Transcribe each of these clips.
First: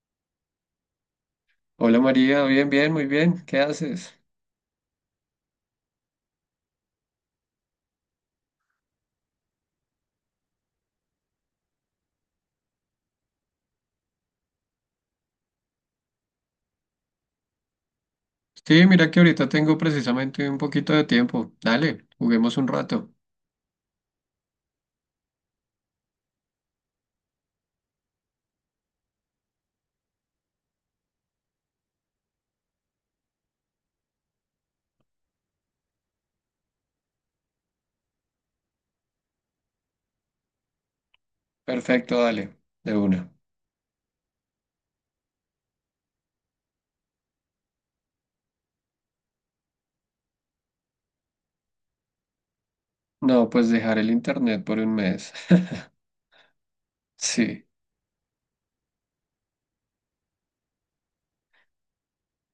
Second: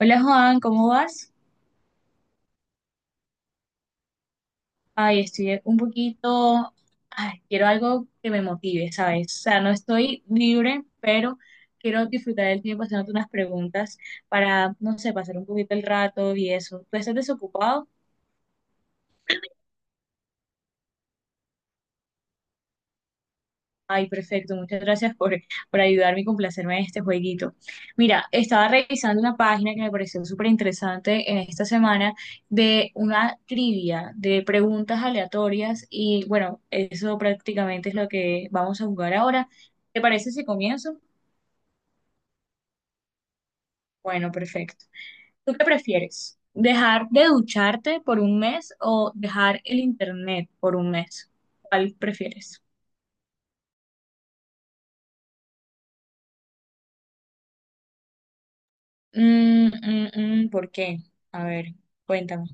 Hola Juan, ¿cómo vas? Hola María, bien, bien, muy bien. ¿Qué haces? Ay, estoy un poquito, ay, quiero algo que me motive, ¿sabes? O sea, no estoy libre, pero quiero disfrutar del tiempo haciéndote unas preguntas para, no sé, pasar un poquito el rato y eso. ¿Tú estás desocupado? Sí, mira que ahorita tengo precisamente un poquito de tiempo. Dale, juguemos un rato. Ay, perfecto, muchas gracias por ayudarme y complacerme en este jueguito. Mira, estaba revisando una página que me pareció súper interesante en esta semana de una trivia de preguntas aleatorias y bueno, eso prácticamente es lo que vamos a jugar ahora. ¿Te parece si comienzo? Perfecto, dale, de una. Bueno, perfecto. ¿Tú qué prefieres? ¿Dejar de ducharte por un mes o dejar el internet por un mes? ¿Cuál prefieres? No, pues dejar el internet por un mes. Sí. Mm, mm, ¿Por qué? A ver, cuéntame.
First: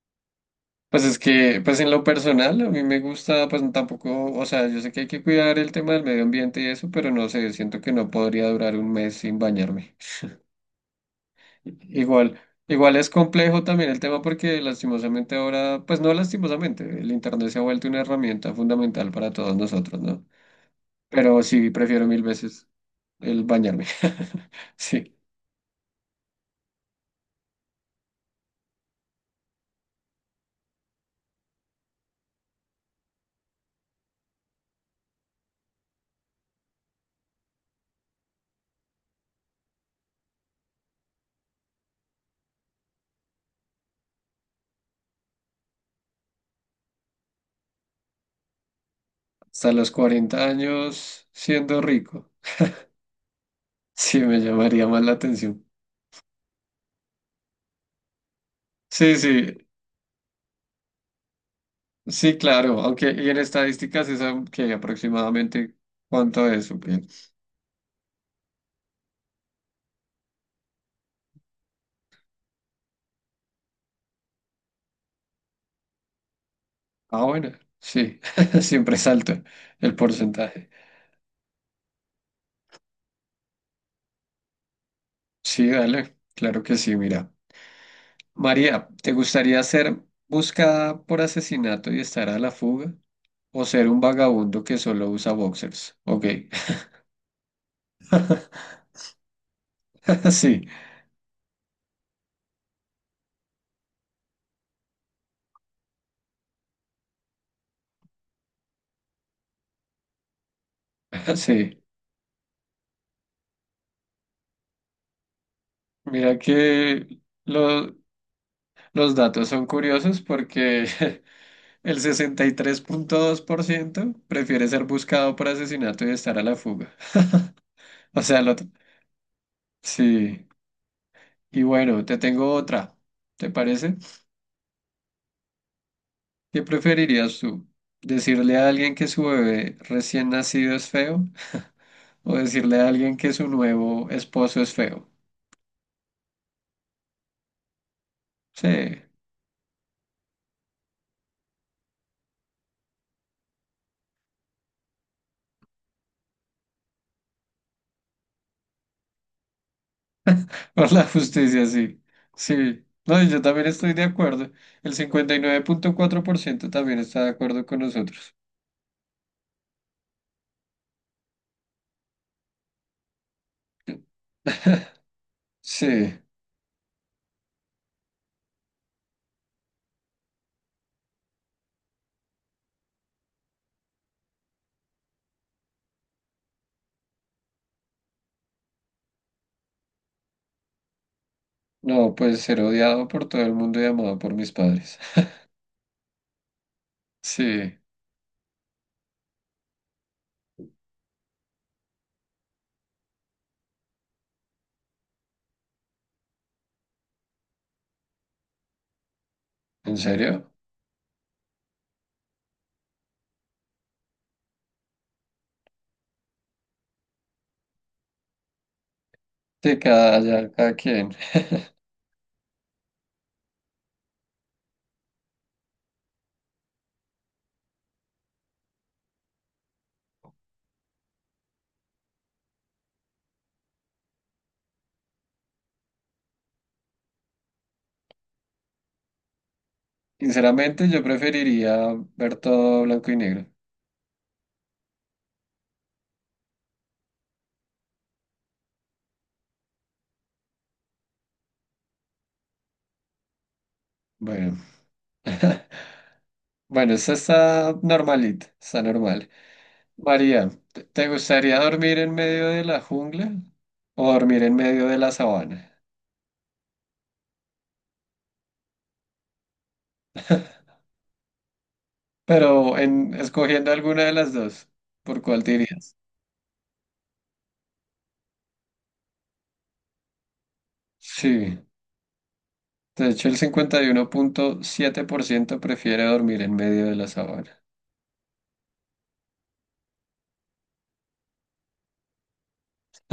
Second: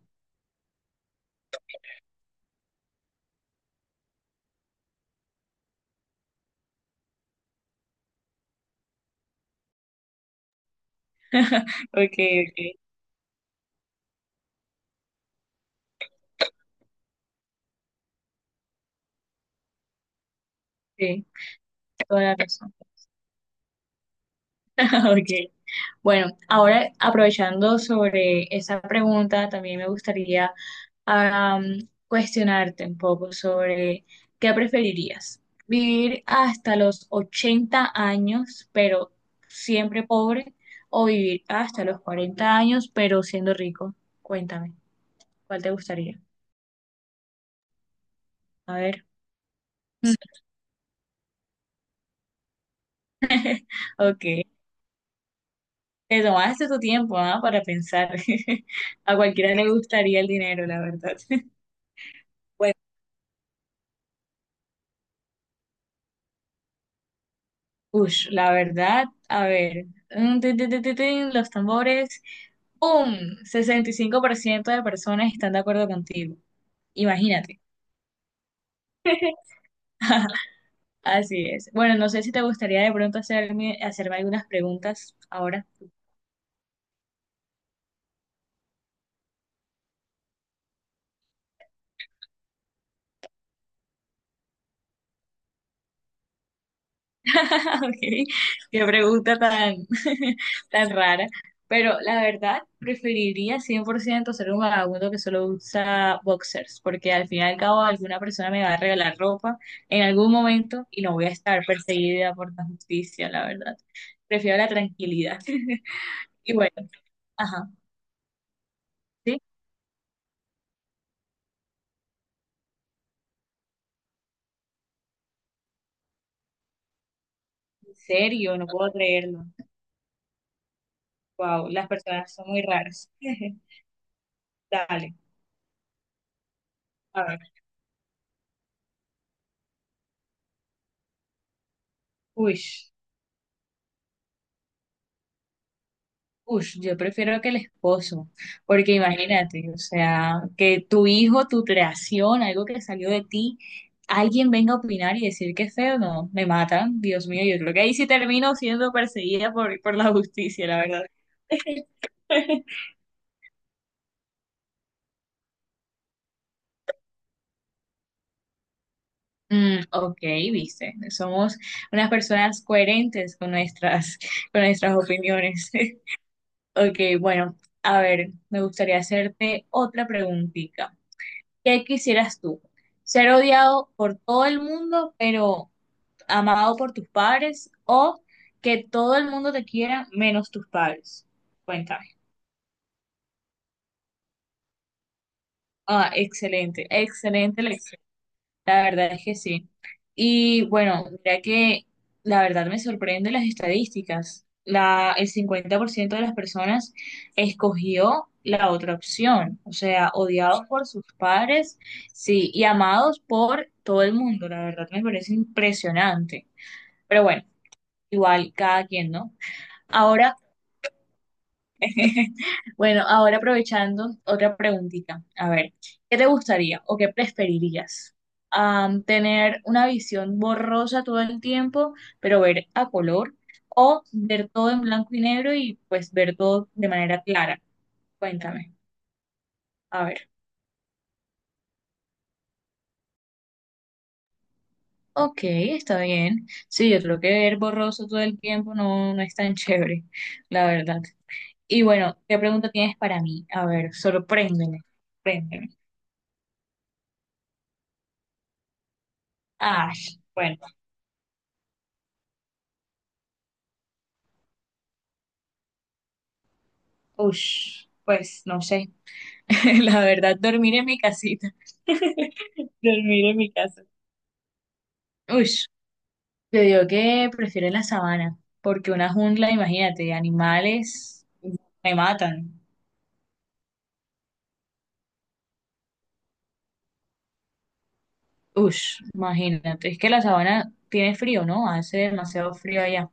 Pues es que, pues en lo personal, a mí me gusta, pues tampoco, o sea, yo sé que hay que cuidar el tema del medio ambiente y eso, pero no sé, siento que no podría durar un mes sin bañarme. Ok, Igual, ok, igual es complejo también el tema porque lastimosamente ahora, pues no lastimosamente, el internet se ha vuelto una herramienta fundamental para todos nosotros, ¿no? sí, Pero sí, prefiero mil toda la veces razón. el bañarme. Sí, Ok, bueno, ahora aprovechando sobre esa pregunta, también me gustaría cuestionarte un poco sobre qué preferirías, vivir hasta los 80 años, pero siempre pobre, o vivir hasta los 40 años, pero siendo rico. Cuéntame, ¿cuál te gustaría? A ver. hasta los 40 años siendo rico, sí me Ok. llamaría más la atención. Te tomaste tu tiempo, ¿ah? Para pensar. Sí, A cualquiera sí, le gustaría el dinero, la verdad. sí, Bueno, claro, aunque y en estadísticas es que aproximadamente cuánto es, ¿o qué? ush, la verdad, a ver. Mm, tin, tin, tin, tin, tin, los tambores. ¡Pum! 65% de personas están de acuerdo contigo. Ah, bueno, Imagínate. sí, siempre salta el porcentaje. Así es. Bueno, no sé si te gustaría de pronto hacerme algunas preguntas ahora. Sí, dale, claro que sí, mira. María, ¿te gustaría ser buscada por asesinato y estar a la fuga? ¿O ser un vagabundo que solo usa boxers? Ok, Okay. Qué pregunta tan, sí, tan rara. Pero la verdad, preferiría 100% ser un vagabundo que solo usa boxers, porque al fin y al cabo alguna persona me va a regalar ropa en algún momento y no voy a estar sí. perseguida por la justicia, la verdad. Prefiero la tranquilidad. Mira Y bueno, que ajá, los ¿sí? datos son curiosos porque el 63.2% prefiere ser buscado por asesinato y estar a la fuga. En O sea, lo serio, no puedo creerlo. sí. Y Wow, las bueno, te personas son tengo muy otra. raras. ¿Te parece? Dale, ¿Qué a preferirías ver. tú? ¿Decirle a alguien que su bebé recién nacido es feo? O Uy. decirle a alguien que su nuevo esposo es feo. Ush, yo prefiero que el esposo, porque Sí, imagínate, o sea, que tu hijo, tu creación, algo que salió de ti, alguien venga a opinar y decir que es feo, no, me matan, Dios mío, yo creo que ahí sí termino siendo perseguida por la justicia, la por verdad. la justicia, sí. Sí. No, y yo también estoy de acuerdo. El 59,4% también está de acuerdo con nosotros. Mm, ok, viste, somos unas personas coherentes con con nuestras opiniones. Sí. Ok, bueno, a ver, me gustaría hacerte otra preguntita. ¿Qué quisieras tú? ¿Ser odiado por todo el mundo, pero amado por tus padres? ¿O que todo el mundo te quiera menos tus padres? Cuéntame. No, pues ser odiado por todo el mundo y amado por mis padres. Ah, excelente, excelente Sí. elección. La verdad es que sí. Y bueno, mira que la verdad me sorprende las estadísticas. La, el 50% de las personas escogió la otra opción, o ¿En sea, serio? odiados por sus padres, sí, y amados por todo el mundo. La verdad me parece impresionante. Pero bueno, igual cada quien, ¿no? De cada, Ahora ya, cada quien. bueno, ahora aprovechando otra preguntita. A ver, ¿qué te gustaría o qué preferirías? ¿Tener una visión borrosa todo el tiempo, pero ver a color? ¿O ver todo en blanco y negro y pues ver todo de manera clara? Cuéntame. A ver. Sinceramente, yo preferiría ver todo blanco y negro. Ok, está bien. Sí, yo creo que ver borroso todo el tiempo no, no es tan chévere, la verdad. Y bueno, ¿qué pregunta tienes para mí? A ver, Bueno. sorpréndeme. Sorpréndeme. Bueno, esta está normalita, está normal. Ah, María, bueno. ¿te gustaría dormir en medio de la jungla o dormir en medio de la sabana? Ush, pues no sé. La verdad, dormir en mi casita. Pero en Dormir en mi escogiendo casa. alguna de las dos, ¿por cuál Ush, dirías? yo digo que prefiero la sabana, porque una jungla, imagínate, animales Sí, me matan. de hecho el 51,7% prefiere dormir en medio de la sabana. Ush, imagínate. Es que la sabana tiene frío, ¿no? Hace demasiado frío allá.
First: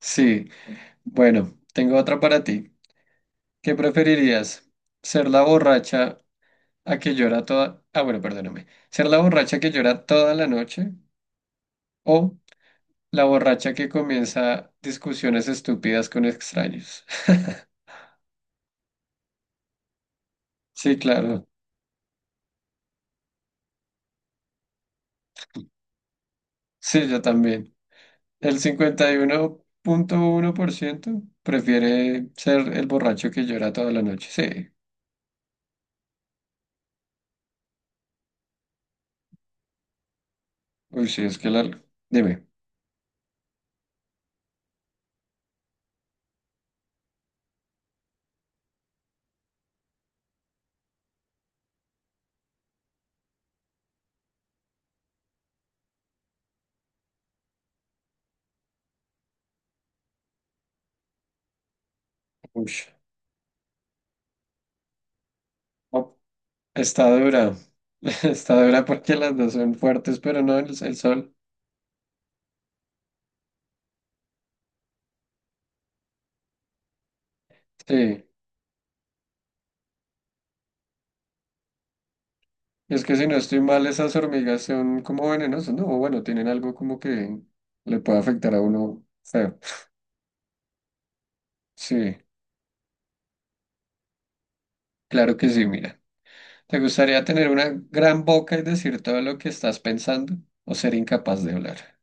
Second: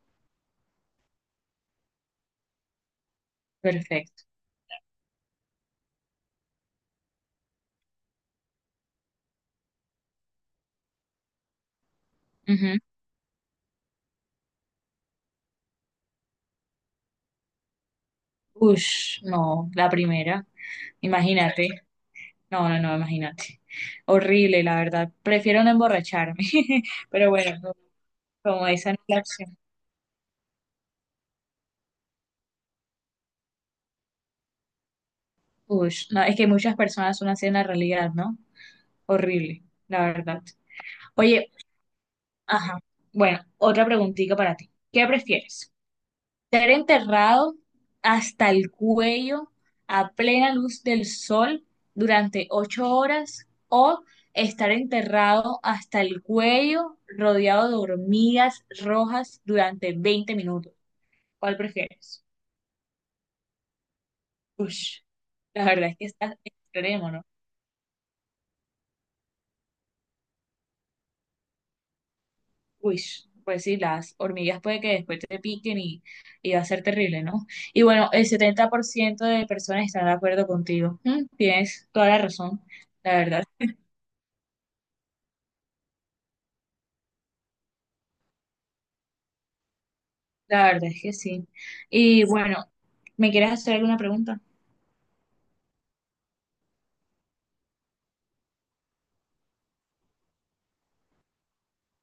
Sí, bueno, tengo otra para ti. ¿Qué Perfecto. preferirías? ¿Ser la borracha a que llora toda... Ah, bueno, perdóname. ¿Ser la borracha que llora toda la noche? O Ujú. La borracha que comienza discusiones estúpidas con extraños. Ush, no, la primera. Sí, claro. Imagínate. No, no, no, imagínate. Horrible, la verdad. Prefiero no emborracharme. Sí, yo Pero bueno, también. El como esa no es cincuenta y la uno opción. Punto uno por ciento prefiere ser el borracho que llora toda la noche. Sí. Ush, no, es que muchas personas son así en la realidad, ¿no? Horrible, la verdad. Uy, sí, es que Oye, la... Dime. ajá. Bueno, otra preguntita para ti. ¿Qué prefieres? ¿Ser enterrado hasta el cuello a plena luz del sol durante 8 horas o estar enterrado hasta el cuello rodeado de hormigas rojas durante 20 minutos? ¿Cuál prefieres? Uy. Ush, la verdad es que Oh, está está extremo, ¿no? dura. Está dura porque las dos son fuertes, pero no el sol. Uy, pues sí, las hormigas puede que después te piquen y va a ser terrible, ¿no? Y bueno, Sí. el 70% de personas están de acuerdo contigo. Tienes toda la razón, Es que la si no verdad, estoy mal, esas hormigas son como venenosas, ¿no? O bueno, tienen algo como que le puede afectar a uno feo. la verdad es que sí. Sí. Y bueno, ¿me quieres hacer alguna pregunta? Claro que sí, mira. ¿Te gustaría tener una gran boca y decir todo lo que estás pensando o ser incapaz de hablar?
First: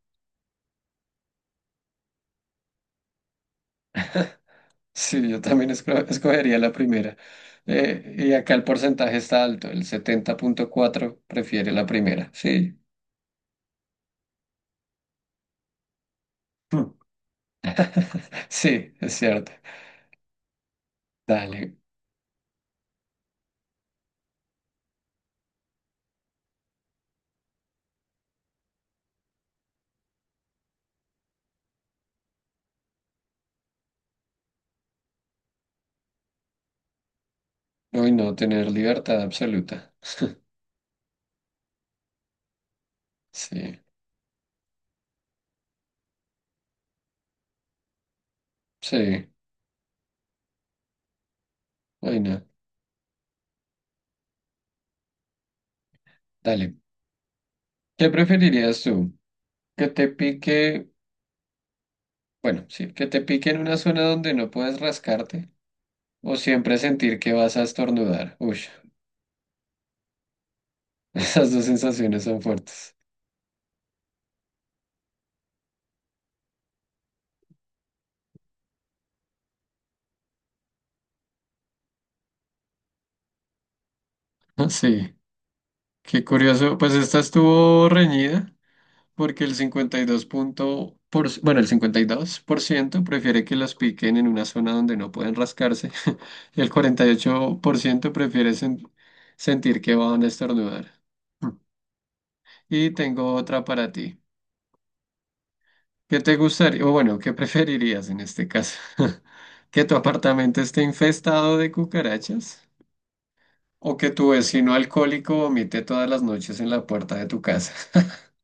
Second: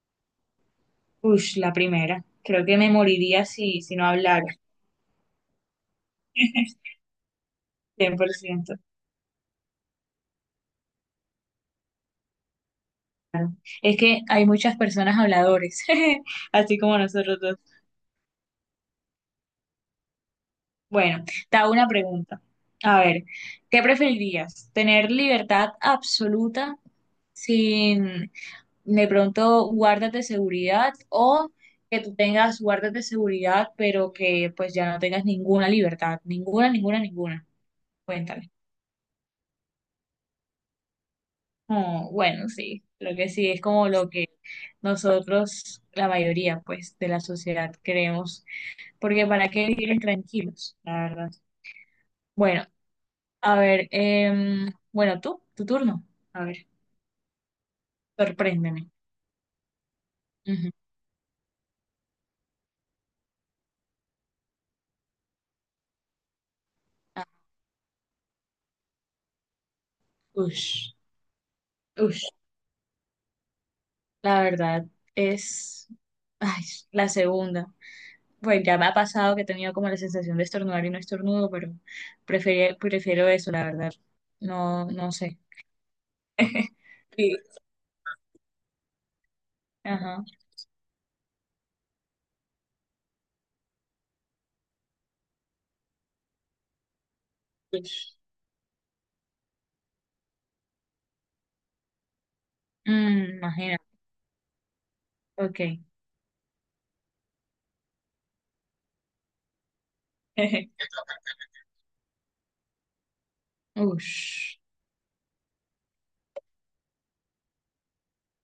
Uy, la primera. Creo que me moriría si no hablara. Sí, yo también escogería la primera. Cien por Y acá el ciento porcentaje está alto, el 70.4 prefiere la primera. Sí, Es que hay muchas personas habladores, así Hmm. como nosotros dos. sí, es cierto. Bueno, te hago Dale. una pregunta. A ver, ¿qué preferirías? ¿Tener libertad absoluta sin de pronto guardas de seguridad o que tú tengas guardas de seguridad pero que pues ya no tengas ninguna libertad? Ninguna, ninguna, ninguna. Uy, no, Cuéntale. tener libertad absoluta. Oh, bueno, sí, lo que sí, es Sí, como lo que nosotros, la mayoría pues de la sociedad queremos, porque sí, ¿para qué vivir tranquilos? La verdad. uy, no. Bueno. A ver, bueno, tú, tu turno. A ver, Dale. ¿Qué preferirías sorpréndeme. tú? ¿Que te Ujú. pique, bueno, sí, que te pique en una zona donde no puedes rascarte? O siempre sentir que vas a estornudar. Uy, Ush, esas dos sensaciones ush. son fuertes. La verdad es, ay, la segunda. Pues ya me ha pasado que he tenido como la sensación de estornudar y no estornudo, pero prefiero eso, la verdad. Ah, No, no Sí, sé. qué curioso. Pues esta Sí. estuvo reñida porque Ajá. El 52% prefiere que las piquen en una zona donde no pueden rascarse y el 48% prefiere sentir que van a estornudar. Mm. Y tengo Mm, otra imagina. para ti. Ok. ¿Qué te gustaría, o bueno, qué preferirías en este caso? ¿Que tu apartamento esté infestado de cucarachas? O que tu Ush, vecino alcohólico vomite todas las noches en la puerta de tu casa.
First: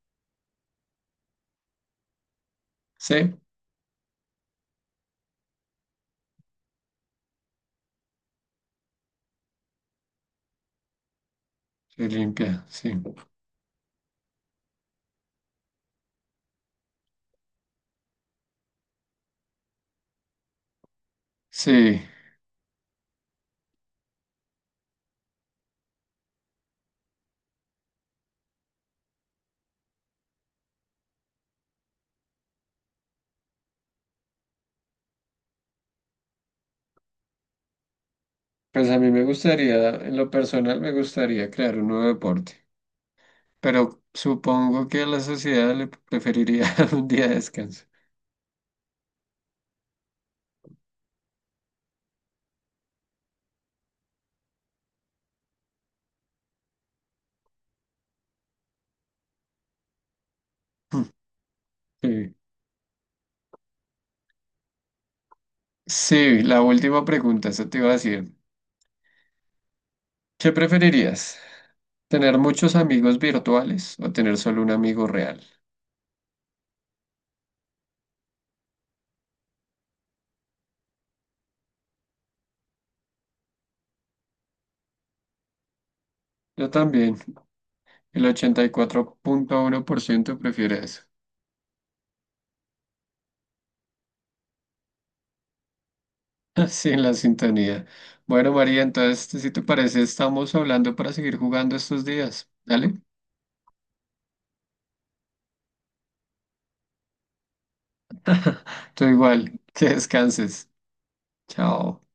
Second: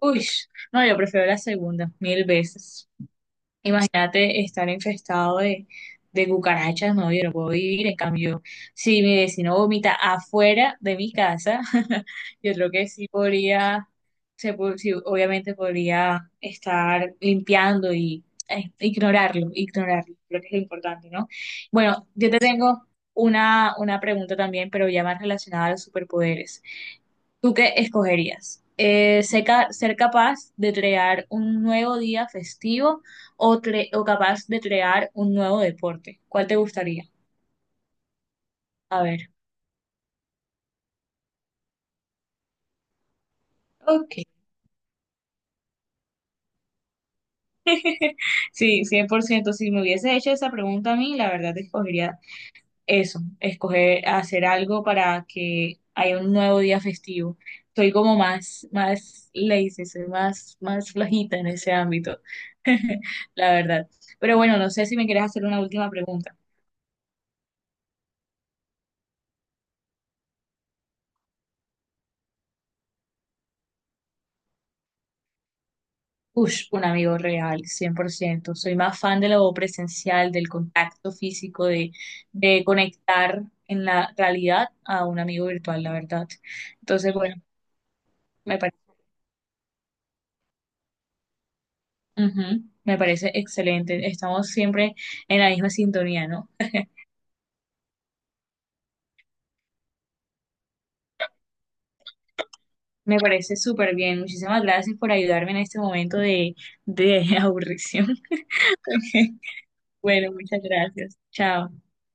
ush. No, yo prefiero la segunda, mil veces. Sí, Imagínate estar infestado de cucarachas, no, yo no puedo vivir. En cambio, si mi vecino vomita afuera de mi casa, se yo limpia, creo que sí. sí podría, sí, obviamente podría estar limpiando y ignorarlo, ignorarlo, creo que es lo importante, ¿no? Sí, Bueno, yo te tengo una pregunta también, pero ya más relacionada a los superpoderes. ¿Tú qué escogerías? Ser capaz de crear un nuevo día festivo o capaz de crear un nuevo deporte. ¿Cuál te gustaría? pues a A mí me ver. gustaría, en lo personal me gustaría crear un nuevo deporte, pero Ok. supongo que a la sociedad le preferiría un día de descanso. Sí, 100%. Si me hubiese hecho esa pregunta a mí, la verdad escogería eso, escoger hacer algo para que haya un nuevo día festivo. Soy como más, más lazy, soy más, más flojita en ese ámbito, Sí. la verdad. Pero bueno, no sé si me quieres hacer una última pregunta. Sí, la última pregunta, eso te iba a decir. ¿Qué preferirías? ¿Tener muchos amigos virtuales o tener solo un amigo real? Ush, un amigo real, 100%. Soy más fan de lo presencial, del contacto físico, de, conectar en la realidad a un amigo virtual, la verdad. Yo Entonces, también, bueno, el me ochenta y parece, cuatro punto uno por ciento prefiere eso. me parece excelente. Estamos siempre en la misma sintonía, ¿no? Sí, en la sintonía. Bueno, María, entonces, este, si te parece, estamos hablando para seguir jugando estos días. Dale. Me parece súper bien. Muchísimas gracias por ayudarme en este momento de, aburrición. Tú igual, que Bueno, muchas descanses. gracias. Chao. Chao.